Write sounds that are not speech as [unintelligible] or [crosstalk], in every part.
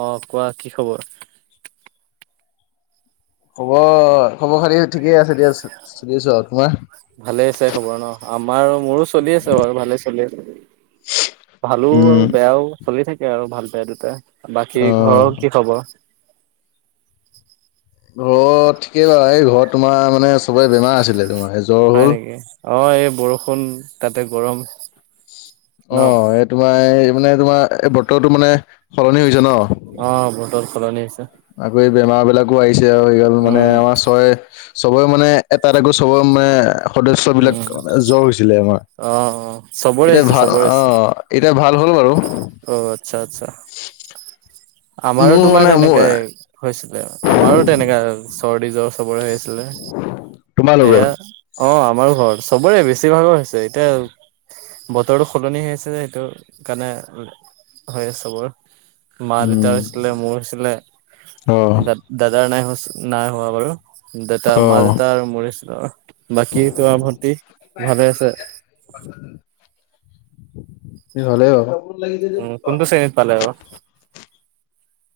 অ', কোৱা কি খবৰ? খবৰ খবৰ খালি ঠিকে আছে দিয়া চুনিছোন [unintelligible] ভালে আছে খবৰ ন। আমাৰ মোৰো চলি আছে বাৰু ভালে চলি আছে। ভালো উম। আৰু বেয়াও চলি থাকে, আৰু ভালতে দুট বাকী ঘৰৰ অ'। কি খবৰ? ঘৰত ঠিকেই বাৰু এই ঘৰত তোমাৰ মানে চবে বেমাৰ আছিলে। তোমাৰ জ্বৰ হয়। হ'ল। নেকি অ, এই বৰষুণ তাতে গৰম ন অ', এই তোমাৰ এই মানে তোমাৰ এই বতৰটো মানে সলনি হৈছে ন। অ', বটৰ সলনি হৈছে। আকৌ এই বেমাৰ বিলাকো আহিছে আৰু [unintelligible] মানে উম আমাৰ ছয় চবৰে মানে এটাত আকৌ চবৰে মানে সদস্য উম বিলাকে জ্বৰ হৈছিলে। আমাৰ অ অ চবৰে এতিয়া হৈছে ভাল চবৰে হৈছে আহ এতিয়া ভাল হ'ল বাৰু। অ', আচ্ছা, আচ্ছা, আমাৰো মোৰ টোমাৰ মানে মোৰ তেনেকেই হৈছিলে। আমাৰো তেনেকা চৰ্দি জ্বৰ চবৰে হৈছিলে। তোমালোকৰ? সেয়া অ', আমাৰ ঘৰত চবৰে বেছিভাগৰ হৈছে। এতিয়া বতৰটো সলনি হৈ আছে যে, সেইটো কাৰণে হৈ আ চবৰ মা উম, দেউতাৰ হৈছিলে। মোৰ হৈছিলে। অ', দা দাদাৰ নাই নাই হোৱা বাৰু, দেউতা মা অ'। দেউতা আৰু মৰিছিল, বাকী তোমাৰ ভণ্টি ভালে আছে? [unintelligible] হালে অ, উম', কোনটো শ্ৰেণীত পালে অ,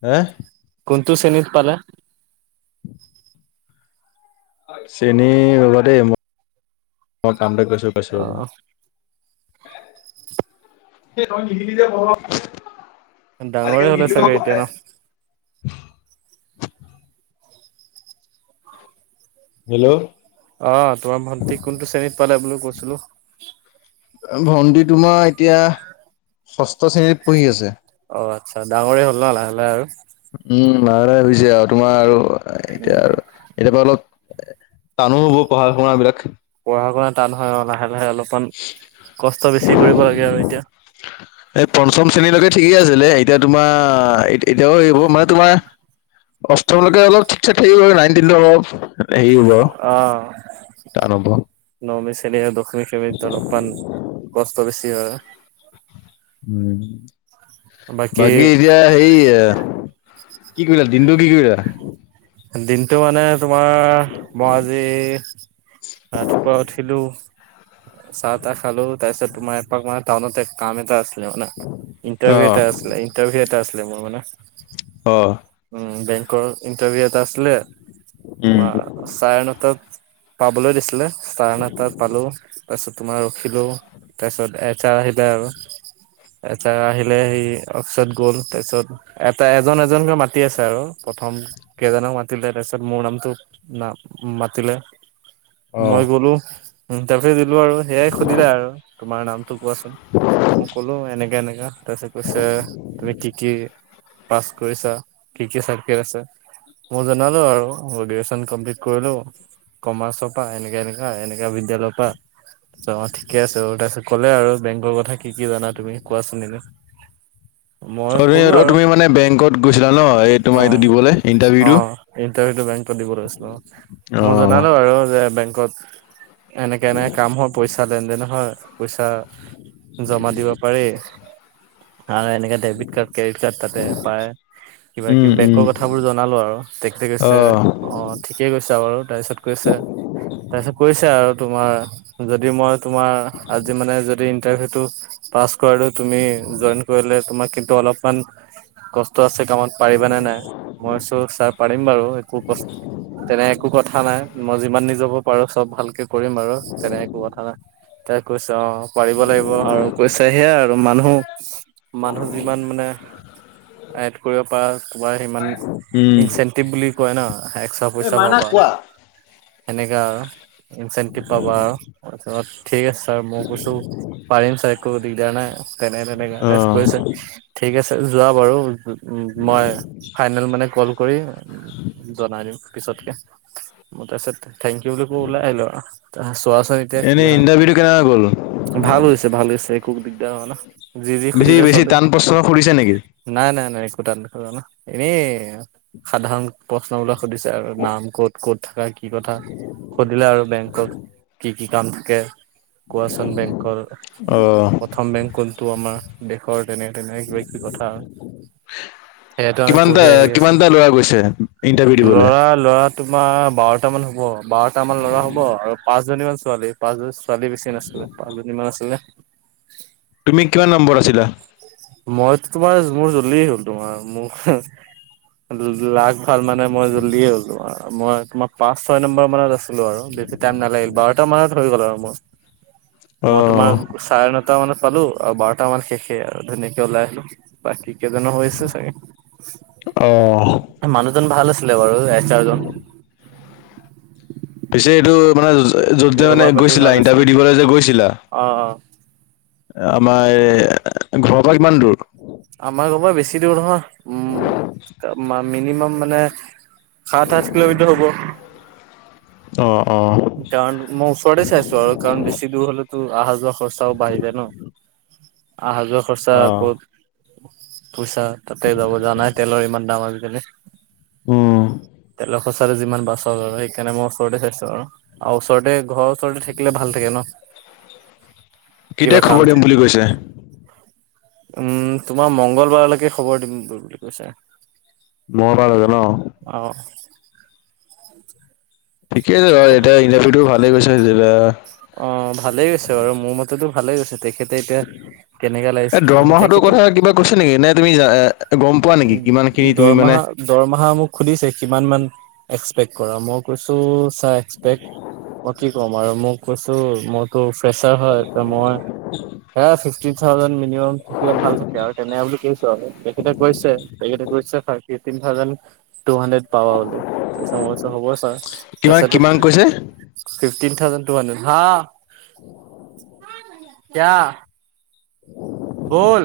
হে কোনটো শ্ৰেণীত পালে। চেনী ৰৱ দেই মই কাম কৰিছো অ কৈছোপ [unintelligible] [unintelligible] ডাঙৰে হ'লে চাগে এতিয়া ন। [unintelligible] হেল্ল', অ', তোমাৰ ভণ্টিক কোনটো শ্ৰেণীত পালে বুলি কৈছিলো। ভণ্টি তোমাৰ এতিয়া ষষ্ঠ শ্ৰেণীত পঢ়ি আছে। অ', আচ্ছা ডাঙৰেই হ'ল ন লাহে লাহে আৰু উম', লালে হৈছে, আৰু তোমাৰ আৰু এতিয়া আৰু এতিাৰ পৰা অলপ টানো হ'ব পঢ়া শুনা বিলাক পঢ়া শুনা টানহয় আৰু লাহে লাহে অলপমান কষ্ট বেছি কৰিব লাগে আৰু এতিয়া এই পঞ্চম শ্ৰেণীলৈকে ঠিকেই আছিলে। এতিয়া তোমাৰ এতিয়াও হে হব মানে তোমাৰ অষ্টমলৈকে অলপ ঠিকছে ঠিক নাইনটিনটোৰ অলপ হেৰি হ'ব আৰু অ', টান হ'ব। নমি চ ন দুখ [unintelligible] অলপমান কষ্ট বেছি হয়। উম', বাকী এতিয়া সেই কি কৰিল? দিনটো কি কৰিলা? দিনতটো মানে তোমাৰ মই আজি ৰাতিপুৱা উঠিলো। চাহ তাহ খালো তাৰপিছত তোমাৰ এপাক মানে টাউনতে কাম এটা আছে। [unintelligible] মানে ইণ্টাৰভিউ এটা অ আছিলে। ইণ্টাৰভিউ এটা আছিলে। মোৰ মানে অ'। উম, বেংকৰ ইণ্টাৰভিউ এটা আছিলে উম। তোমাৰ চাৰে নতাট পাবলৈ দিছিলে, চাৰে নটাট পালো, তাৰপিছত তোমাৰ ৰখিলো তাৰপিছত এচ আৰ আহিলে আৰু। এচ আৰ আহিলে সি অ'ফিচত গ'ল তাৰপিছত এটাই এজন এজনকে মাতি আছে আৰু প্ৰথম কেইজনক মাটিলে তাৰপাছত মোৰ নাম তো নাম মাটিলে। অ'। মই অ', গ'লো, ইণ্টাৰভিউ দিলো আৰু সেইয়াই সুধিলে আৰু। তোমাৰ নামটো কোৱাচোন? মই ক'লো এনেকা এনেকা। তাৰপিছত কৈছে তুমি কি কি পাছ কৰিছা, কি কি চাৰ্টিফিকেট আছে? মই জনালো আৰু মই গ্ৰেজুৱেচন কমপ্লিট কৰিলো কমাৰ্চৰ পৰা এনেকা এনেকা এনেকা বিদ্য়ালয়ৰ পা অ', ঠিকে আছে বাৰু, তাৰপিছত ক'লে আৰু বেংকৰ কথা কি কি জানা তুমি কোৱাচোন এনে। [unintelligible] আৰে ক'লো অ', আৰু তুমি মানে বেংকত গৈছিলা ন? এই তোমাৰ অ এইটো দিবলে ইণ্টা- অ', ইণ্টাৰভিউটো বেংকটোত দিবলৈ গৈছিলো অ'। মই অ', জনালো আৰু যে বেংকত এনেকে এনেকে কাম হয়, পইচা লেন দেন হয়, পইচা জমা দিব পাৰি আৰু এনেকে ডেবিট কাৰ্ড, ক্ৰেডিট কাৰ্ড তাতে পায় উম, কিবা-কিবি উম, বেংকৰ কথাবোৰ জ নালো আৰু তেখতে কৈছে অ', অ', ঠিকে কৈছা বাৰু তাৰপিছত কৈছে, তাৰপিছত কৈছে আৰু তোমাৰ যদি মই তোমাৰ আজি মানে যদি ইন্টাৰভিউটো পাছ কৰা তুমি জইন কৰিলে তোমাৰ কিন্তু অলপমান কষ্ট আছে কামত, পাৰিবানে নাই? মই চো ছাৰ পাৰিম বাৰু একো কষ্ট তেনে একো কথা নাই। মই যিমান নিজ পা পাৰো চব ভালকে কৰিম বাৰু তেনে একো কথা নাই, তা কৈছ অ'। পাৰিব লাগিব আৰু কৈছে সেয়া আৰু মানুহ, মানুহ যিমান মানে আয়ত কৰিব পাৰা তোমাৰ সিমান উম। ইনচেনটিভ বুলি কয় ন? এক্সট্ৰা পইচা পাবা সেনেকা আৰু। ইনচেণ্টিভ পাবা আৰু তাৰপিছত ঠিক আছে ছাৰ মই কৈছো পাৰিম ছাৰ একো দিগদাৰ নাই, এনেকে তেনেকে তাৰপাছত অ', কৈছে ঠিক আছে যোৱা বাৰু উম, মই ফাইনেল মানে কল কৰি জনাই দিম পিছতকে, মোৰ তাৰপিছত থেংক ইউ বুলি কৈ ওলাই আহিলোঁ আৰু, [unintelligible] এনেই হয় ইণ্টাৰভিউটো কেনেকা গ'ল? ভাল হৈছে, ভাল হৈছে, একো দিগদাৰ হোৱা নাই। যি যি বেছি, সুধিলে বেছি চবে টান প্ৰশ্ন শুধিছে নেকি? নাই নাই নাই একো টান খুধা নাই, এনে সাধাৰণ প্ৰশ্নবিলাক সুধিছে আৰু নাম ক'ত, ক'ত থাকা, কি কি কথা, সুধিলে আৰু বেংকত কি কি কাম থাকে। কোৱাচন বেংকৰ, অ', প্ৰথম বেংক কোনটো আমাৰ। দেশৰ তেনেক তেনেক কিবা-কিবি কথা, সেয়াটো আমি কিমানটা পঢ়ি আহি আছোঁ। কিমানটা ল'ৰা গৈছে ইণ্টাৰভিউ দিবলে? ল'ৰা ল'ৰা তোমাৰ বাৰটা মান হ'ব, বাৰটা মান ল'ৰা হ'ব আৰু পাঁচ জনী মান ছোৱালী। পাঁচজনী ছোৱালী বেছি নাছিলে পাঁচজনীমান আছিলে। তুমি কিমান নম্বৰত আছিলা? মইতো তোমাৰ মোৰ জল্ডিয়ে হ'ল, তোমাৰ মোক ল-লাক ক ভাল মানে মই জল্দিয়ে হ'লো আৰু মই তোমাক পাঁচ ছয় নম্বৰ মানত আছিলো আৰু বেছি টাইম নালাগিল বাৰটা মানত হৈ গ'ল আৰু মোৰ। মই অ', তোমাৰ চাৰে নটা মানত পালো আৰু বাৰটা মান শেষে আৰু ধুনীয়াকে ওলাই আহিলো। বাকী কেইজানো হৈছে চাগে। অ'। মানুহজন ভাল আছিলে বাৰু এচ আৰ জন। পিছে এইটো মানে য'ত যে মানে বেহবাৰ পাতি গৈছিলা ভাল আছিলে ইণ্টাৰভিউ দিবলৈ যে গৈছিলা অ অ আমাৰ এই ঘৰৰ পৰা কিমান দূৰ? আমাৰ ঘৰ পৰা বেছি দূৰ নহয়, উ মিনিমাম মানে সাত আঠ কিলোমিটাৰ হ'ব। অ-অ কাৰণ মই ওচৰতে চাইছো আৰু কাৰণ বেছি দূৰ হলেতো অহা যোৱা খৰচাও বাঢ়ি যায় ন' আহা যোৱা খৰচা ক অ'। পইচা তাতে যাব, জানায় তেলৰ ইমান দাম আজি কালি উম, তেলৰ সঁচাটো যিমান বাছক আৰু সেইকাৰণে মই ওচৰতে চাইছো আৰু আৰু ওচৰতে ঘৰৰ ওচৰতে থাকিলে ভাল থাকে ন' কেতিয়া কিবা কাম খবৰ থ দিম বুলি কৈছে? উম তোমাৰ মঙংগল বাৰলৈকে খবৰ দিম বুলি কৈছে। মঙংগল বাৰলৈকে ন' অ ঠিকেই আছে বাৰু খবৰ এতিয়া ইণ্টাৰভিউটো ভালে গৈছে, জিলা অ ভালেই গৈছে বাৰু মোৰ মতেটো ভালে গৈছে তেখেতে এতিয়া কেনেকা লাগিছে এ কি কথা দৰমহাটোৰ তেখেতে কিবা কৈছে নেকি নে তুমি জা- এ গম পোৱা নেকি কিমান খিনি তুমি মানে দৰমাহা দৰমাহা মোক সুধিছে কিমান মান এক্সপেক্ট কৰা মোক কৈছো চাই এক্সপেক্ মই কি ক'ম আৰু মোক কৈছো ম [unintelligible] ফেৰছাৰ হয়, মই এই ফিফটিন থাউজেণ্ড নিয়ম থাকিলে ভাল থাকে আৰু তেনেকে বুলি কৈছে আৰু তেখেতে কৈছে-তেখেতে-কৈছে [unintelligible] ফিফটিন থাউজণ্ড টু হণ্ড্ৰেড পাবা বুলি, তাৰপিছত মই হ'ব ছাৰ, কিমান তাৰপিছতো কিমান কৈছে সে- ফিফটিন থাউজণ্ড টু হণ্ড্ৰেড হা কিআ বল,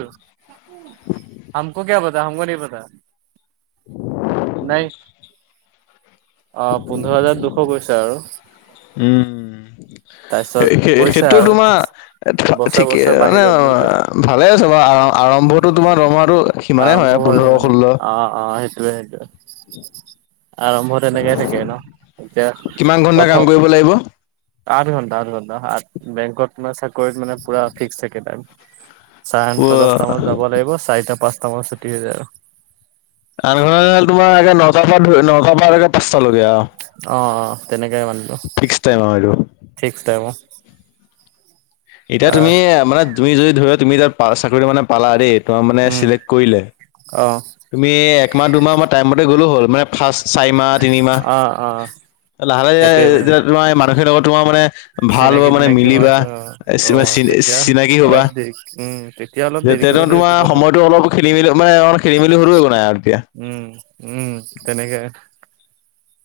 হমকো কিয়া পাতা হমকো নাহি পাতা নেই অ পোন্ধৰ হাজাৰ দুশ কৈছে আৰু উম তাৰপিছত সেই কৈছে সেইটো আৰু তোমাৰ বছৰে ঠিকে বছৰে বাঢ়ি মানে যাব বুলি কৈছে ভালে আছে বাৰু, আৰম্ভটো তোমাৰ দৰমহাটো সিমানেই হয় আৰু পোন্ধৰ ষোল্ল অ-অ সেইটোৱ-সেইটোৱ। আৰম্ভত এনেকে থাকে ন এতিয়া কিমান ঘন্টা কাম কৰিব প্ৰথম লাগিব আঠ ঘন্টা-আঠ ঘণ্টা আঠ বেংকট তোমাৰ চাকৰিত মানে পোৰা মানে ফিক্স থাকে তাত চাৰে আঠটা দশটাামত যাব লাগিব চাৰিটা পাঁচটামান ছুটি হৈ যায় আৰু আঠ ঘণ্টা তোমাৰ নগাপাৰ ধ নগাপাৰে পাঁচটালৈকে আও অ অ তেনেকাই মানিলো ফিক্স টাইম আও এইটো ফিক্স টাইম অ এতিয়া আহ তুমি মানে তুমি যদি ধৰি তুমি এাত চাকৰিটো মানে পালা দেই তোমাৰ মানে উম চিলেক্ট কৰিলে। অ তুমি একমাহ দুমাহ টাইমতে গ'লো হ'ল মানে ফাৰ্ছ চাৰি মাহ তিনিমাহ অ অ লাহে লাহে সেইটোৱে কথা যেতিয়া তোমাৰ মানুহখিনিৰ লগত তোমাৰ মানে ভাল হ'ব চিনাকি মানে তিনাকি হয় মিলিবা এ, চি- মানে অ' চিন- তেতিয়া অলপ দেৰি উম। অলপ দেৰিকৈ যেতিয়াটো গ'লেও একো তোমাৰ কথা নাই। সময়তো অলপ খেলি মেলি মানে খেলি মেলি হ'লেও একো নাই আৰু তেতিয়া। উম, উম, তেনেকে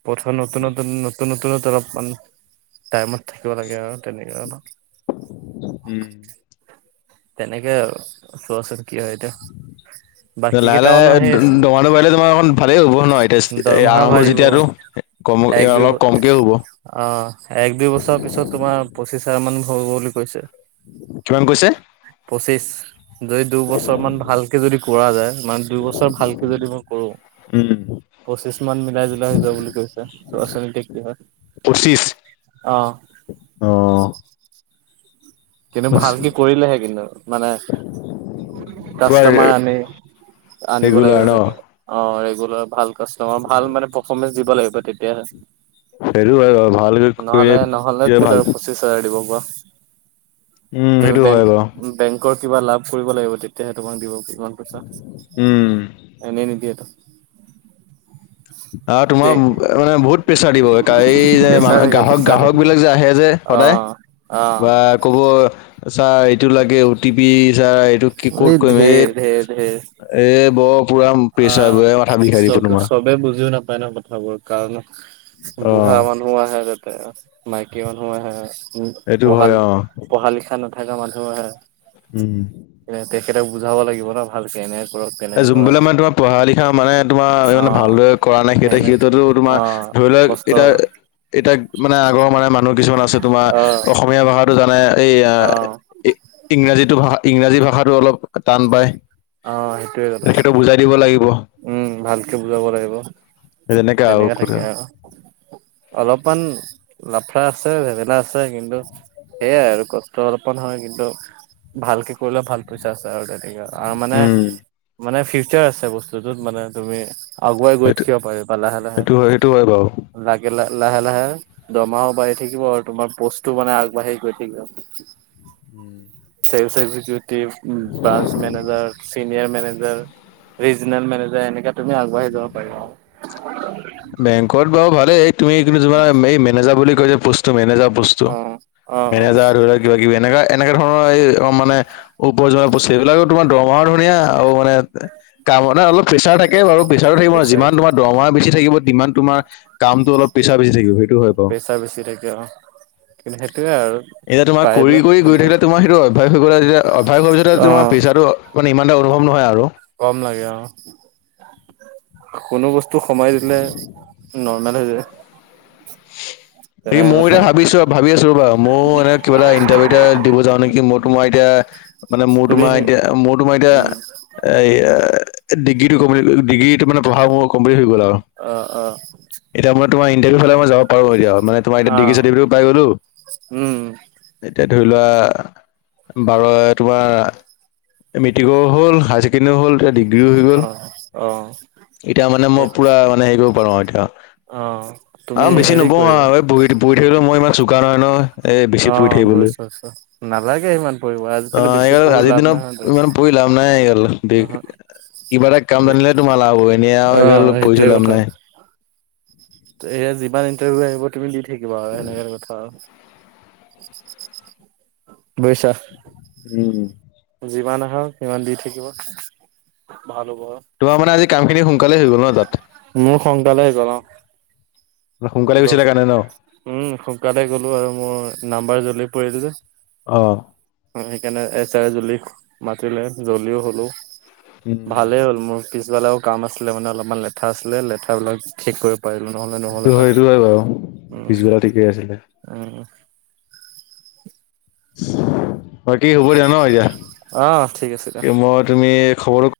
প্ৰথম নতুন নতুন নতুন নতুনত অলপমান টাইমত থাকিব লাগে আৰু তেনেকৈ অলপ। উম। তেনেকেই আৰু চোৱাচোন কি হয় এতিয়া। বাকী লাহে লাহে কেইটামানো সেই আছে দৰমহাটো বাঢ়িলে তোমাৰ অকন ভালেই হ'ব ন' এতিয়া দৰমহা আৰম্ভ বাঢ়িব যেতিয়াতো। কম এক দুই অলপ কমকে হ'ব। অ', এক দুই বছৰ পিছত তোমাৰ পঁচিছ হাজাৰ মান হ'ব গৈ বুলি কৈছে। কিমান কৈছে? পঁচিছ। যদি দুবছৰমান ভালকে যদি কৰা যায়, মানে দুইবছৰ ভালকে যদি মই কৰোঁ। উম, উম। পঁচিছমান মিলাই জোলাই হৈ যাব বুলি কৈছে, চোৱা চোন এতিয়া কি হয়। পঁচিছ? অ'। কিন্তু অ ভালকে কৰিলেহে কিন্তু মানে তোমাৰ কাষ্টমাৰ আনি, আনিব ৰেগুলাৰ লাগিব ন তেনেকে। অ', ৰেগুলাৰ ভাল কাষ্টমাৰ ভাল মানে পাৰফমেঞ্চ দিব লাগিব তেতিয়াহে। সেইটো হয় বাৰু ভালকৈ নহ'লে নহ'লে কৰিলে ভাল ক'ত আৰু পঁচিছ হাজাৰ দিব কোৱা। উম, তুমি সেইটো বেংক হয় বাৰু। বেংকৰ কিবা লাভ কৰিব লাগিব তেতিয়াহে তোমাক দিব সিমান পইচা। উম এনেই নিদিয়েটো। আৰু তোমাৰ মানে বহুত প্ৰেছাৰ দিব। এই যে গ্ৰাহক-গ্ৰাহকবিলাক যে আহে যে। সদায় অ', অ'। বা ক'ব ছাৰ এইটো লাগে অ টি পি, ছাৰ এইটো কি ক'ত কৰিম এই এই ব অ', চব-চবে বুজিও নাপায় নহয়। কথাবোৰ কাৰণ বুঢ়া অ' মানুহো আহে তাতে মাইকী মানুহো আহে। উম, এইটো হয় অ' পঢ়া-পঢ়া লিখা নাথাকা মানুহো আহে। উম। এতিয়া তেখেতক বুজাব লাগিব ন ভালকে এনেকে কৰক। তেনে এ কৰক যোনবিলাক [unintelligible] পঢ়া লিখা মানে তোমাৰ [unintelligible] অহ ভালদৰে কৰা নাই, সেই সেনে সিঁহতেটো তোমাৰ অহ ধৰি লোৱা কষ্ট এতিয়া এতিয়া মানে আগৰ মানে মানুহ কিছুমান আছে তোমাৰ অহ অসমীয়া ভাষাত জানে। এ অহ আই ইংৰাজীটো ভাষা ইংৰাজী ভাষাতো অলপ টান পায়। অ'। সেইটোয়ে ত' কথা সেইটো বুজাই দিব লাগিব। উম, ভালকে বুজাব লাগিব। সেই তেনেকে আৰু তেনেকা থাকে [unintelligible] আৰু অলপমান লাফৰা আছে, জেমেলা আছে। কিন্তু সেইয়াই আৰু কষ্ট অলপমান হয়। কিন্তু ভালকে কৰিলেও ভাল পইচা আছে আৰু তাতেই। আৰু মানে উম মানে ফিউচাৰ আছে বস্তুটোত মানে তুমি আগুৱাই গৈ সেইটো থাকিব পাৰিবা লাহে লাহে সেইটো হয় সেইটো হয় বাৰু লাগিলে লাহে লাহে। দৰমহাও বাঢ়ি থাকিব আৰু তোমাৰ পষ্টো মানে আগবাঢ়ি গৈ থাকিব। Um sales executive, branch manager. Senior manager, regional manager এনেকে তুমি আগবাঢ়ি যাব পাৰিবা আৰু। বেংকত বাৰু ভালেই, তুমি [unintelligible] তোমাৰ এই মেনেজাৰ বুলি কৈ যে পষ্টটো মেনেজাৰ পষ্ট টো, অ', অ', অ', মেনেজাৰ ধৰি লোৱা কিবা-কিবি এনেকা, এনেকা ধৰণৰ এই অ', মানে [unintelligible] পষ্টটো, এইবিলাকৰ তোমাৰ দৰমহাও ধুনীয়া আৰু মানে কাম মানে অলপ প্ৰেছাৰ থাকে বাৰু, প্ৰেছাৰ থাকিব ন' যিমান তোমাৰ দৰমহা বেছি থাকিব সিমান তোমাৰ কামটো অলপ প্ৰেছাৰ বেছি থাকিবই। প্ৰেছাৰ বেছি থাকে অ', সেইটোৱে আৰু। এতিয়া তোমাৰ কৰি, পাৰিলে কৰি গৈ থাকিলে তোমাৰ সেইটো অভ্যাস হৈ গ'লে, তেতিয়া অভাস হোৱাৰ পিছত তোমাৰ অ', প্ৰেছাৰটো মানে ইমান এটা অনুভৱ নহয় আৰু। কম লাগে অ', কোনো বস্তু সময় দিলে নৰ্মেল হৈ যায়। [unintelligible] তেনেকে ময়ো কথা এতিয়া ভাবিছোঁ ভাবি আছোঁ ৰ'বা, ময়ো মানে কিবা এটা ইটাৰভিউ এটা দিব যাওঁ নেকি, [unintelligible] মই তোমাৰ এতিয়া মানে মোৰ তুমি তোমাৰ এতিয়া মোৰ তোমাৰ এতিয়া উম, এই এ, ডিগ্ৰীটো কমপ্লিট ডিগ্ৰী মানে পঢ়া কমপ্লিট হৈ গ'ল আৰু। অ', অ'। এতিয়া মই তোমাৰ ইটাৰভিউ ফালে মই যাব পাৰোঁ, এতিয়া মানে তোমাৰ এতিয়া ডিগ্ৰি অ', চাৰ্টিফিকেটো পাই গ'লো। উম, এতিয়া ধৰি লোৱা বাৰ তোমাৰ মেট্ৰিকো হ'ল হাই ছেকেণ্ড তেনে হ'ল এতিয়া ডিগ্ৰীও হৈ গ'ল অ', অ', এতিয়া মানে মই এই পুৰা মানে হেৰি কৰিব পাৰোঁ আৰু এতিয়া। অ'। অ', তুমি বেছি হেৰি নপঢ়ো কৰিবা আৰু এই পঢ়ি পঢ়ি থাকিবলৈ মই ইমান চোকা নহয় ন' এ বেছি পঢ়ি থাকিবলৈ। আচ্ছা। অ', এই আজিৰ লাভ নহয় দিনৰত তোমাৰ ইমান পঢ়ি লাভ নাই এইগাল অহ [unintelligible] কিবা এটা কাম তুমি জানিলে তোমাল লাভ হ'ব এনে অ', আৰু পঢ়ি সেইটোয়ে চঢ়ি লাভ কথা নাই। এয়া যিমান ইণ্টাৰভিউ আহিব তুমি দি থাকিবা আৰু সেনেক কথা আৰু। বুজিছা। উম। যিমান আহাক সিমান দি থাকিব, ভাল হ'ব আৰু। তোমাৰ মানে আজি কামখিনি সোনকালে হৈ গ'ল ন' তাত। মোৰ সোনকালে হৈ গ'ল অ'। সোনকালে দশ গৈছিলে কাৰণে ন উম, সোনকালে গ'লো আৰু মোৰ নাম্বাৰ জলি পৰিল যে। অ'। অ', সেইকাৰণে এচ জুলি মাতিলে জ্বলিও হ'লো। উম। ভালেই হ'ল মোৰ পিছবেলাও কাম আছিলে মানে অলপমান লেঠা আছিলে লেঠাবিলাক ঠিক কৰিব পাৰিলো নহ'লে সেইটো হয় নহ'লেহতে সেইটো হয়, বাৰু পিছবেলা ঠিকেই আছিলে। উম, উম। বাকি হ'ব দিয়া ন' এতিয়া। অ', ঠিক আছে দে। এ মই তুমি খবৰ